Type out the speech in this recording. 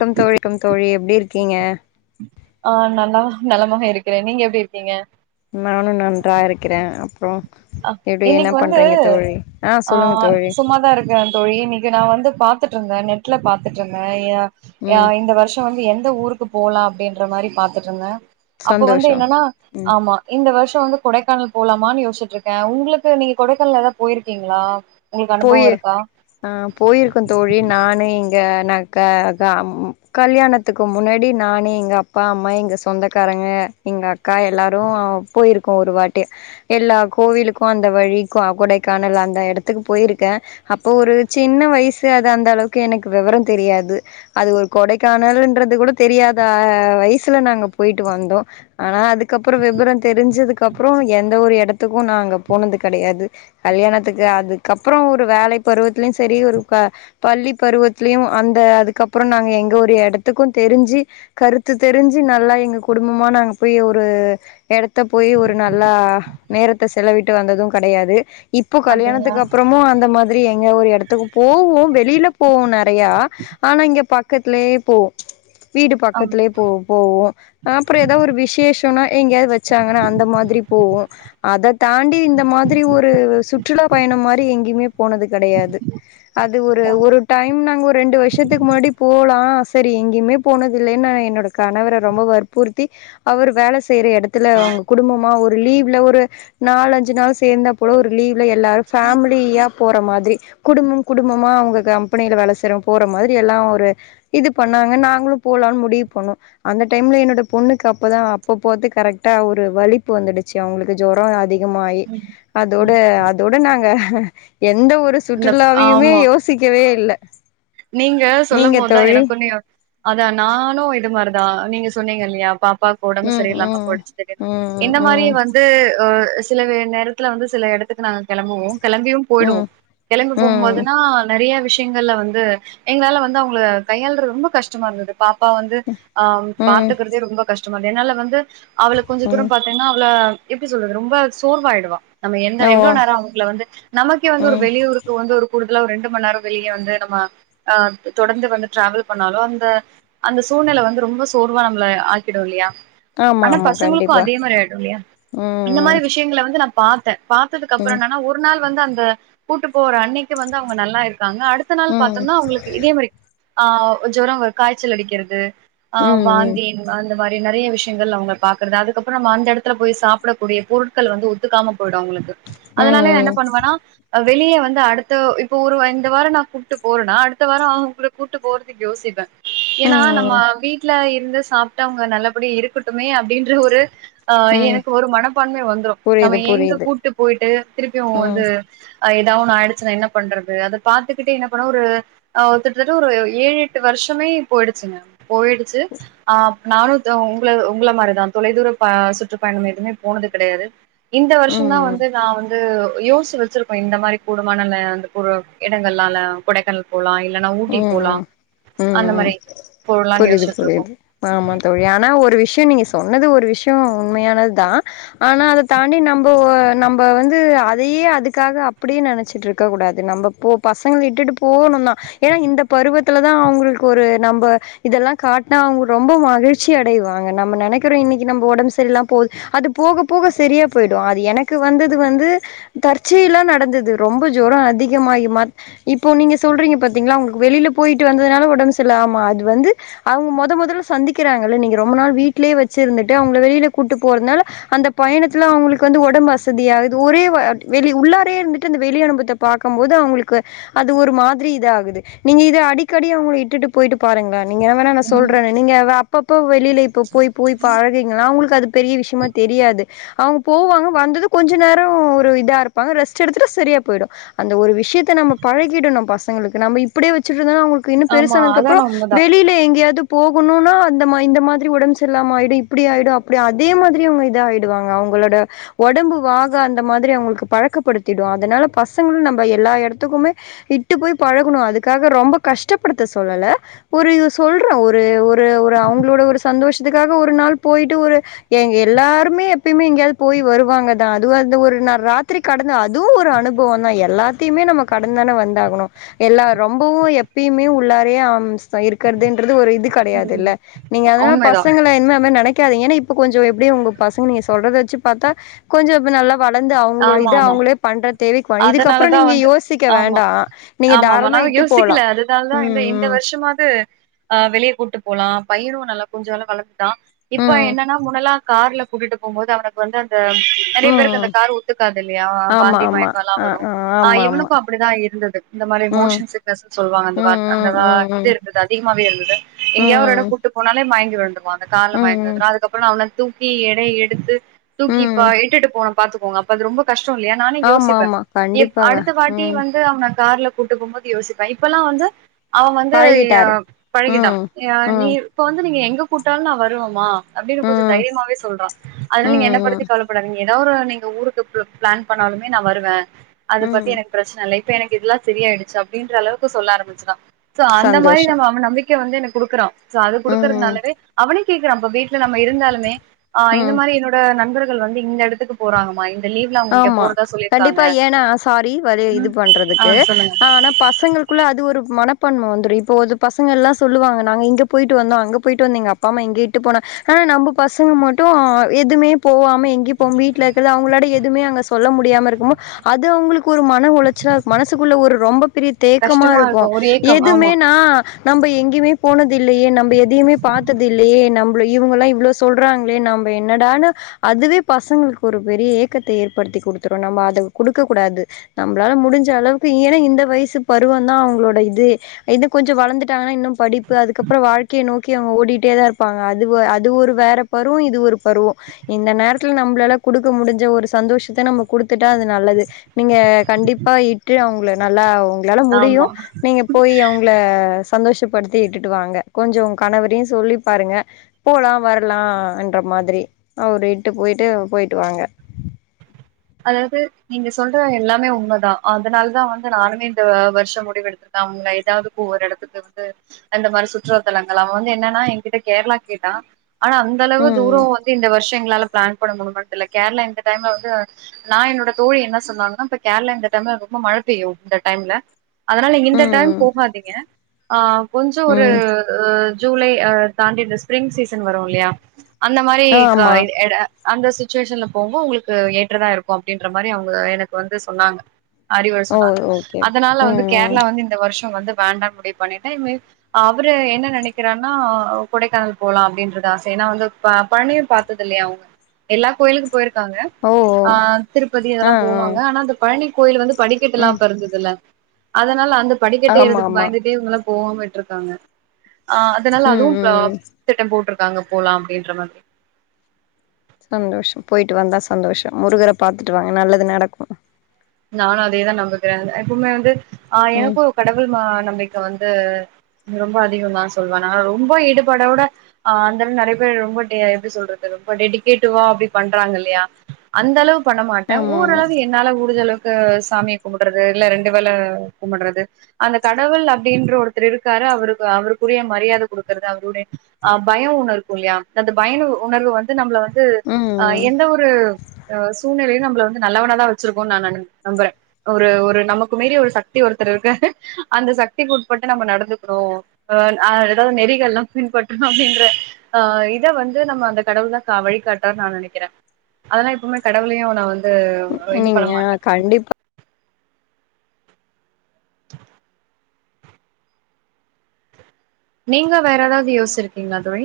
come தோழி கம் தோழி எப்டி இருக்கீங்க ஆ நல்லா நலமாக இருக்கிறே நீங்க எப்டி இருக்கீங்க நானு நன்றா இருக்கிறே அப்றோ அ எப்டி என்ன இன்னைக்கு வந்து பண்றீங்க தோழி ஆ சொல்லுங்க தோழி சும்மாதா இருக்கே தோழி இன்னைக்கு நா வந்து பாத் துட்ருந்தே நெட்ல பாத்துட்ருந்தே எ ஆ ம் இந்த வர்ஷ வந்து எந்த ஊருக் கு போலா அப்டின்ற மாரி பாத்துட்ருந்தே அப்ப வந்து சந்தோஷோ என்னனா ம் ஆமா இந்த வர்ஷ் ஷ வந்து கொடைக்கானல் போலாமான்னு யோசிட்ருக்கே உங்களுக்கு நீங்க கொடைக்கானல் எதா போயிருக்கீங்ளா போயி ஆ போயிருக்கம் தோழி நானு தியான க க அம் ம் கல்யாணத்துக்கு முன்னாடி நானு இவ அப்பா அம்மா எங்க சொந்தக்கார ங்க எங்க அக்கா எல்லாரு போயிருக் க்கோ ஒரு வாட்டி எல்லா கோவிலுக்கு அந்த வழி கொ கொடைக்கானல் அந்த எடத்துக்கு போயிருக்கே அப்போ ஒரு சின்ன வயசு அது அந்த அளவுக்கு எனக்கு வெவர தெரியாது அது ஒரு கொ கொடைக்கானல்ன்றது கூட தெரியாத வயசுல நாங்க போயிட்டு வந்தோ ஆனா அதுக் அப்ற வெவர தெரிஞ்சதுக்கு அப்றோ எந்த ஒரு எடத்துக்கு நாங்க போனது கெடையாது கல்யாணத்துக்கு அது க்கப்றோ ஒரு வேலை பருவத்லயு செரி ஒரு க பள்ளி பருவத்லயு அந்த அதுக்கப்ற நாங்க எங்த ஒரு எடத்துக்கு தெரிஞ்சு கருத்து தெரிஞ்சு நல்லா எங்க குடும்பமா நாங்க போய் ஒரு எடத்த போயி ஒரு நல்லா நேரத்த செலவிட்டு வந்தது கெடையாது இப்ப அப்டிங்களா கல்யாணத்துக்கு அப் அந்த மாதிரி எங்ந ஒரு எடத்துக்கு போவோ வெளில போவோ நெறையா ஆனா இங்க பக்கத்லே போவோ வீடு ஆம் பக்கத்லே போ போவோ அப்ற எதா ஒரு விசேஷம்னா எங்யாவ்து வச்சாங்கனா அந்த மாதிரி போவோ அத தாண்டி இந்த மாதிரி ஒரு சுற்றுலா பயணம் மார் ரி எங்கய்மே போனது கெடையாது அது ஒரு ஒரு டைம் நாங்க ரெண்டு வர்ஷத்துக்கு முன்னாடி போலா சரி எங்கயுமே போனது இல்லேன்னு நா என்னோட கணவர ரொம்போ வற்புறுத்தி அவர் வேல ஸ் செய்ற எடத்துல உங்க குடும்பமா ஒரு லீவ்ல ஒரு நாலு அஞ்சு நாள் சேந்தா போலோ ஒரு லீவ்ல எ ஃபேமிலியா போற மாதிரி குடும்பம் குடும்பமா அவங்க கம்பெனியில வேல செய்ற போற மாதிரி எல்லாம் ஒரு இது பண்ணாங்க நாங்களும் போ பிளான் முடிவு பண்ணோ அந்த டைம்ல என்னோட பொண்ணுக்கு அப்பதா அப்போ போத்து கரெக்டா ஒரு வலிப்பு வந்துடுச்சு அ அவங்களுக்கு ஜொரம் அதிகமாயி ம் அதோட ம் அதோட நாங்க எந்த ஒரு இந்த சுற்றுலாவியுமே ஆமா யோசிக்கவே இல்ல நீங்க சொல்லும் நீங்க போத்தா தோழி எனக்குன்னே யோ அதா நானு இது மாரித் தா நீங்க சொன்னீங்க இல்லையா பாப்பாக்கு ஒடம்பு ம் சரியில்லாம ம் போயிடிச்சு திடீர்னு ம் இந்த மாரி ம் வந்து ஓ அ சில வே நேரத்துல வந்து சில எடத்துக்கு நாங்க கெளம்புவோ கெளம்பியும் போய்டுவோ ம் கெளம்பி ம் போகும்போதுனா நெறைய விஷயங்கள்ல வந்து எங்களால வந்து அவங்கள கையாளுறது ரொம்ப கஷ்டமா இருந்தது பாப்பா வந்து ஆ ம் பாத்துக்கறதே ரொம்ப கஷ்டமாது என்னால வந்து அவள கொஞ்ச ம் தூரம் பாத்தீங்கன்னா அவள எப்டி சொல்றது ரொம்ப சோர்வாயிடுவா நம்ம எந்த ஓ எவ்ளோ நேரோ ஆகும் அவங்கள வந்து நமக்கே வந்து ஒரு ம் வெளியூருக்கு வந்து ஒரு கூடுதலா ஒரு ரெண்டு மணி நேரோ வெளியே வந்து நம்ம அ தொடர்ந்து வந்து டிராவல் பண்ணாலும் அந்த அந்த சூழ்நிலை வந்து ரொம்ப சோர்வா நம்மளை ஆக்கிடும் இல்லையா ஆமா ஆனா ஆமா பசங்களுக்கு கண்டிப்பா அதே மாரி ஆயிடு இல்லையா இந்த ம் மாதிரி விஷயங்கள வந்து நான் பாத்தே பாத்ததுக்கு அப்புறம் ம் என்னன்னா ஒரு நாள் வந்து அந்த கூட்டு போற அன்னைக்கு வந்து அவங்க நல்லா இருக் இருக்காங்க அடுத்த ம் நாள் ம் பாத்தோம்னா அவங்களுக்கு இதே மாதிரி ஆ ஜொரம் காய்ச்சல் அடிக்கிறது ஆ ம் வாந்தி இந்த மாதிரி இந்த மாரி நெறைய விஷயங்கள் அவங்க பாக்குறது அதுக்கப்புறம் நம்ம அந்த இடத்துல போய் சாப்பிடக்கூடிய பொருட்கள் வந்து ஒத்துக்காம போயிடும் அவங்களுக்கு அதனாலே என்ன ம் ம் பண்ணுவேன்னா வெளியே வந்து அடுத்த இப்ப ஒரு இந்த வாரோ நான் கூப்ட்டு போறனா அடுத்த வார அவுங்க கூட்டு போறதுக்கு யோசிப்பே ஏன்னா நம்ம ம் வீட்டுல இங்க சாப்பிட்டு அவங்க நல்லபடி இருக்கட்டுமே அப்படின்ற ஒரு அ ம் எனக்கு ஒரு மனப்பான்மையே வந்துரும் நம்ம புரியுது எங்க புரியுது கூட்டு போயிட்டு திருப்பியும் ம் வந்து எதாவது ஒன்னு ஆயிடுச்சினா என்ன பண்றது அதை பாத்துக்கிட்டு என்ன ஒரு கிட்டத்தட்ட ஒரு ஏழு எட்டு வருஷமே போயிடுச்சிங்க போயிடுச்சி ஆ நானும் உங்கள உங்கள மாதிரிதான் தொலைதூர சுற்றுப்பயணம் எதுவுமே போனது கிடையாது இந்த வருஷம் சின்னா ம் வந்து நான் வந்து யோசிச்சு வச்சிருக்பேன் இந்த மாதிரி கூடுமான அந்த இடங்கள்லால கொடைக்கானல் போலாம் இல்லைன்னா ம் ஊட்டி போலாம் ம் ம் - ம் புரியுது- இருக்கோ புரியுது ஆமா தோழி ஆனா ஒரு விஷயம் நீங்க சொன்னது ஒரு விஷயம் உண்மையானது தான் ஆனா அதை தாண்டி நம்ப நம்ப வந்து அ அதையே அதுக்காக அப்புடியே நெனச்சிட்ருக்க கூடாது நம்ப போ பசங்கள இட்டுட்டு போணும் தா ஏன்னா இந்த பருவத்துல தா அவங்களுக்கு ஒரு நம்ப இதெல்லா காட்னா அவங்க ரொம்ப மகிழ்ச்சி அடைவா ங்க நம்ம நெனைக்கிறோம் இன்னைக்கி நம்போ ஒடம்பு சரி இல்லாம போது அது போக போக செரியா போயிடும் அது எனக்கு வந்தது வந் து தற்செயிலா நடந்தது ரொம்ப சோரம் அதிகமாயி மர் இப்போ நீங்க சொல்றீங்க பத் திங்ல்லா உங்குள்க்கு வெளில போயிட்டு வந்ததுனால உடம்பு செரில்ல ஆமா அது வந்து அவங்க மொத மொதல்ல சந்திக்கிறாங்கல்ல நீங்க ரொம் நா வீட்லே வெச்சிருந்துட்டு அவங்கள வெளில கூட்டு போறதுனால அந்த பயணத்துல அவங்களுக்கு வந்து ஒடம்பு அசதியாகுது ஒரே வாட் வெளிய உள்ளாரே இருந்துட்டு அந்த வெளி அனுபத்த பாக்கம் போது அவுங்களுக்கு அது ஒரு மாதிரி இத ஆகுத் து நீங்க இது அடிக்கடி அவங்கள இட்டுட்டு போயிட்டு பாருங்களேன் நீங்கன்னா வேன்னா நா ம் சொல்றேனே நீங்க வே அப்பப்போ வெ வெளியில இப்ப போய் போய் பழகுனிங்கனா உங்களுக்கு அது பெரிய விஷயமா தெரியாது அவங்க போவாங்க வந்ததும் கொஞ்ச நேரம் ஒரு இதா இருப்பாங்க ரெஸ்ட் எடுத்துட்டு சரியா போயிடும் அந்த ஒரு விஷயத்த நம்ம பழகிடும் நம் பசங்களுக்கு நம்ம இப்புடியே வெச்சுட்ருந்தோம்னா அவங்களுக்கு இன்னும் ஆமா அதான பெருசானதுக்குப்புறோம் உண்மதா வெளியில எங்கயாவது போகணுனா அந்த மா இந்த மாதிரி உடம்பு செரி இல்லாம ஆயிடும் இப்புடி ஆயிடும் அப்புடி அதே மாதிரி அவங்க இதாயிடுவாங்க அவங் உன்னோட ஒடம்பு வாகு‌ அந்த மாதிரி அவங்களுக்கு பழக்கப்படுத்திடும் அதனால பசங்களும் நம்ப எல்லா எடத்துக் ப்போமே இட்டு போய் பழுகுணு அதுக் க்காக ரொம்ப கஷ்டப்படுத்த சொல்லல ஒரு இது சொல்றேன் ஒரு ஒரு ஒரு அவங்களோட ஒரு சந்தோஷத் அதுக்காக ஒரு நாள் போயிட்டு ஒரு எ எல்லாருமே எப்பியுமே எங்கேயாவது போய் வருவாங்க தா அதுவும் அந்த ஒரு நா ராத்திரி கடந்து அதுவும் ஒரு அனுபவம் தா எல்லாத்தையுமே நம்ம கடந்துதானே வந்தாகணும் எல்லா ரொம்பவும் எப்பயுமே உள்ளாரே ஆ ம் சைடுக்கறதேன்றது ஒரு இதுக் ம் கடையாதுல்ல நீங்க அதனால உண்மைதா பசங்கள என்னான்னு நெனைக்காதிங்கன்னு இப் இப்ப கொஞ்சோ எப்டியு உங்க பசங்க நீங்க சொல்றத வச்சு பாத்தா கொஞ்ச இப்ப நல்லாப் வளந்து அவங்களோட ஆமா இது ஆமா அவங்களே பண்ற தேவைக்கு வ இதுக்கப்புறோ அதனாலதா நீங்க வந்து யோசிக்க வேண்டா நீங்க தாராளமா இட் யோசிக்கில அதுனால் தா இந்த இந்த வருஷமாவது ஆ வெளியே கூட்டுப் போலா பையனும் நல்லா கொஞ்ச நாள்ல வளந்துட்டா ம் இப்ப ம் என்னன்னா முன்னலா கார்லப் கூட்டிட்டு போகும்போது அவனுக்கு வந்து அந்த நிறைய ம் பேருக்கு ம் அந்த கார் ஒதுக்காது இல்லையா ஆமா வாந்தி ஆமா மயக்கம் எல்லாம் ஆ வரும் ஆ ஆமா ஆமா இவனுக்கும் அப்படிதா இருந்துது இந்த ம் மாதிரிமோஷன் சிக்கனேஷ் சொல்லுவாங்க ம் அந்த அந்த ம் இது ம் இருந்தது அதிகமாவே இருந்தது எங்கேயா ஒரு இடம் ம் கூட்டி போனாலே மயங்கி விழுந்துருவா அந்த ம் கார்ல மயங்கி ம் விழுந்துருவா அதுக்கப்புறம் அவன தூக்கி எடைய எடுத்து ம் ம் தூக்கிப்பா இட்டு போன பாத்துக்கோங்க அப்ப அது ரொம்ப கஷ் டோ இல்லையா நானே ஆமா யோசிப்பே ஆமா கண்டிப்பாக அடுத்த வாட்டி ம் வந்து அவன கார்ல கூட்டு போபோது யோசிப்ப இப்பெல்லாம் வந்து அவ வந்து பழகிட்டாரு பழகிட்டான் ம் நீ ம் இப்ப வந்து நீங்க எங்க கூட்டாலும் நா வருவமா அப்படின்னு கொஞ்சம் ம் தைரியமாவே சொல்றா அதனால நீங்க என்ன படுத்தி ம் கவலப்படாதீங்க ஏதாவது ஒரு நீங்க ஊருக்கு பிளான் பண்ணாலுமே நா வருவ அத பத்தி ம் எனக்கு பிரச்சனை இல்ல எனக் இதெல்லா சரி ஆயிடுச்சு அப்டின்ற அளவுக்கு சொல்ல ஆரம்பிசிட்டா சோ அந்த மாதிரி சந்தோஷம் நம்ம அவ நம்பிக்க வந்து எனக்கு கொடுக்குறா சோ அது ம் குடுக்கறதனாலவே அவனே கேக்குறா இப்ப வீட்டுல நம்ம இருந்தாலுமே அ ம் இந்த மாதிரி என்னோட நண்பர்கள் வந்து இந்த எடத்துக்கு போறாங்கமா ஆமா கண்டிப்பா ஏன்னா சாரி அது இது ஆ பண்றதுக்கு சொல்லுங்க ஆனா பசங்களுக்குள்ள அது ஒரு மன பன்ம வந்துரு இப்போ ஒரு பசங்க எல்லா சொல்லுவாங்க நாங்க இங்க போயிட்டு வந்தோ அங்க போயிட்டு வந்தோஎங்க அப்பா அம்மா எங்கேயும் இட்டு போன நம்ம பசங்க மட்டும் எதுவுமே போவாம எங்கியும் போவாம வீட்லே இருக்கறது அவங்களோட எ சொல்ல முடியாம இருக்கும்போது அது அவங்களுக்கு ஒரு மன உளைச்சலா மனசுக்குள்ள ஒரு ரொம்ப பெரிய தேக்கமா கஷ்டமா இருக்கும் ஒரு ஏக்கம் ஆமா எதுமேனா நம்ம எங்கேயுமே போனது இல்லையே நம்ம எதையுமே பார்த்தது இல்லையே நம்ம அப்படி இவங்கல்லா இவ்வளவு சொல்றாங்களே நம் என்னடான் அதுவே பசங்களுக்கு ஒரு பெரிய ஏக் கத்த ஏற்படுத்தி கொடுத்தூரும் நம்ம அத கொடுக்கக்க கூடாது நம்மளால முடிஞ்ச அளவுக்கு ஏன்ன இந்த வயசு பருவ தா அவங்களோட இது இத கொஞ்சம் வளர்ந்துட்டாங்கன்னா இன்னும் படிப்பு அதுக்கப்புறம் வாழ்க்கைய நோக்கி ங்க ஓடிட்டே தான் இருப்பாங்க அது அது ஒரு வேற பருவம் இது ஒரு பருவம் இந்த நேரத்துல நம்மளாலே கொடுக்க முடிஞ்ச ஒரு சந்தோஷத்தை நம்ம குடுத்துட்டா அது நல்லது நீங்க கண்டிப்பா இட்டு அவங்கள நல்லா உங்களால ஆமா முடியும் நீங்க போய் அவங்கள சந்தோஷப்படுத்தி இட்டுட்டு வாங்க கொஞ்சம் கணவரையும் சொல்லி பாருங்க போலாம் வரலாம் என்ற ம மாதிரி அவர இட்டு போயிட்டு போயிட்டு வாாங்க அதாவது நீங்க சொல்ற எல்லாமே உண்மைதான் அதனால தான் வந்து நானுமே இந்த வருஷம் முடிவு எடுத்திருக்கேன் அவங்க ஏதாவது ஒவ்வொரு இடத்துக்கு வந்து அந்த மாதிரி சுற்றுலத்தலங்கள் அவன் வந்து என்னன்னா என்கிட்ட கேரளா கேட்டான் ஆனா அந்த அளவு ம் தூரம் வந்து இந்த வருஷ எங்களால பிளான் பண்ண முடியுமாணு தெரியல கேரளா இந்த டைம்ல வந்து நான் என்னோட தோழி என்ன சொன்னாங்கன்னா இப்ப கேரளா இந்த டைம்ல ரொம்ப மழை பெய்யும் இந்த டைம்ல அதனால இந்த டைம் ம் ம் போகாதீங்க ஆ கொஞ்சம் ஒரு ம் ஜூலை் தாண்டிட்டு ஸ்பிரிங் சீசன் வரும் இல்லையா அந்த மாதிரி ஆ கா ஆமா இட அந்த சிச்சுவேஷன்ல போகும்போது உங்களுக்கு ஏற்றதா இருக்கும் அப்படின்ற மாதிரி அவங்க எனக்கு வந்து சொன்னாங்க அறிவுரை ஓ சொன்னாங்க ஓகே அதனால வந்து ம் ம் கேரளா வந்து இந்த வருஷம் வந்து வேண்டாம் முடிவு பண்ண அவரு என்ன நினைக்கிறார்னா கொடைக்கானல் போலாம் அப்படின்ற தான் ச நான் வந்து பழனியே பார்த்தது இல்லையா அவங்க எல்லா கோயிலுக்கு போயிருக்க க்காங்க ஓ ஓ ஆ திருப்பதி ஆ இதெல்லாம் ஆ போவாங்க ஆனா அந்த பழனி கோயில் வந்து ம் படிக்கட்டெலாம் இருந்ததுல அதனால அந்த படிக்கட்டு ஆமா ஏறதுக்கு ஆமா பயந்துட்டே இவங்கெ போகணுட்டு இருக்காங்க ஆ அதனால ம் அதுவும் ம் திட்டம் போட்டிருக்க அங்க போலாம் அப்படின்ற மாதிரி சந்தோஷம் போயிட்டு வந்தா சந்தோஷம் முருகரை பார்த்துட்டு வாங்க நல்லது நடக்கும் நானு அதேதா நம்புக்குறே எப்பவுமே வந்து ஆ ம் எனக்கு கடவுள் மா நம்பிக்க வந்து ரொம்ப அதிகொ தா சொல்லுவா நா ரொம்ப ஈடுபாடோட அ அந்த நெறைய பேர் ரொம்ப டே எப்டி சொல்றது ரொம்ப டெிகேடிவா அப்டி பண்றாங்க இல்லையா அந்த அளவு பண்ண மாட்டே ஆமா ஆமா ஓரளவு என்னால முடிஞ்சளவுக் கு சாமிய கும்புடுறது இல்ல ரெண்டு வேல கும்புடுறது அந்த கடவுள் அப்டின்ற ஒருத்தர் இருக்காரு அவருக்கு அவருக்குரிய மரியாத கொடுக்கறது அவருடைய அ பய ஒண்ணு இருக்கு இல்லையா அந்த பய உ உணர்வு வந்து ந்து நம்மள வந்து ம் அ ம் எந்த ஒரு அ சூழ்நிலையு நம்மள வந்து நல்லவனா தா வச்சிருக்கோனு நா நனைக் நம்புறே ஒரு ஒரு நமக்கு மீறி ஒரு சக்தி ஒருத்தர் இருக்கு அந்த சக்திக்கு உட்பட்டு நம்ம நடந்துக்குறோ ஓ ஓ நா ஏதோ நெறிகள்லா பின்பற்றுனு அப்டின்குற ஆ இத வந்து நம்ம அந்த கடவுள் கா வழிகாட்டா நா நெனைக்கிறே அதெல்லா இப்பவுமே கடவுளையு நா வந்து இது பண்ண நீங்க மாட்டே கண்டிப் நீங்க வேற ஏதாவது யோச்சிருக்கீங்களா தோழி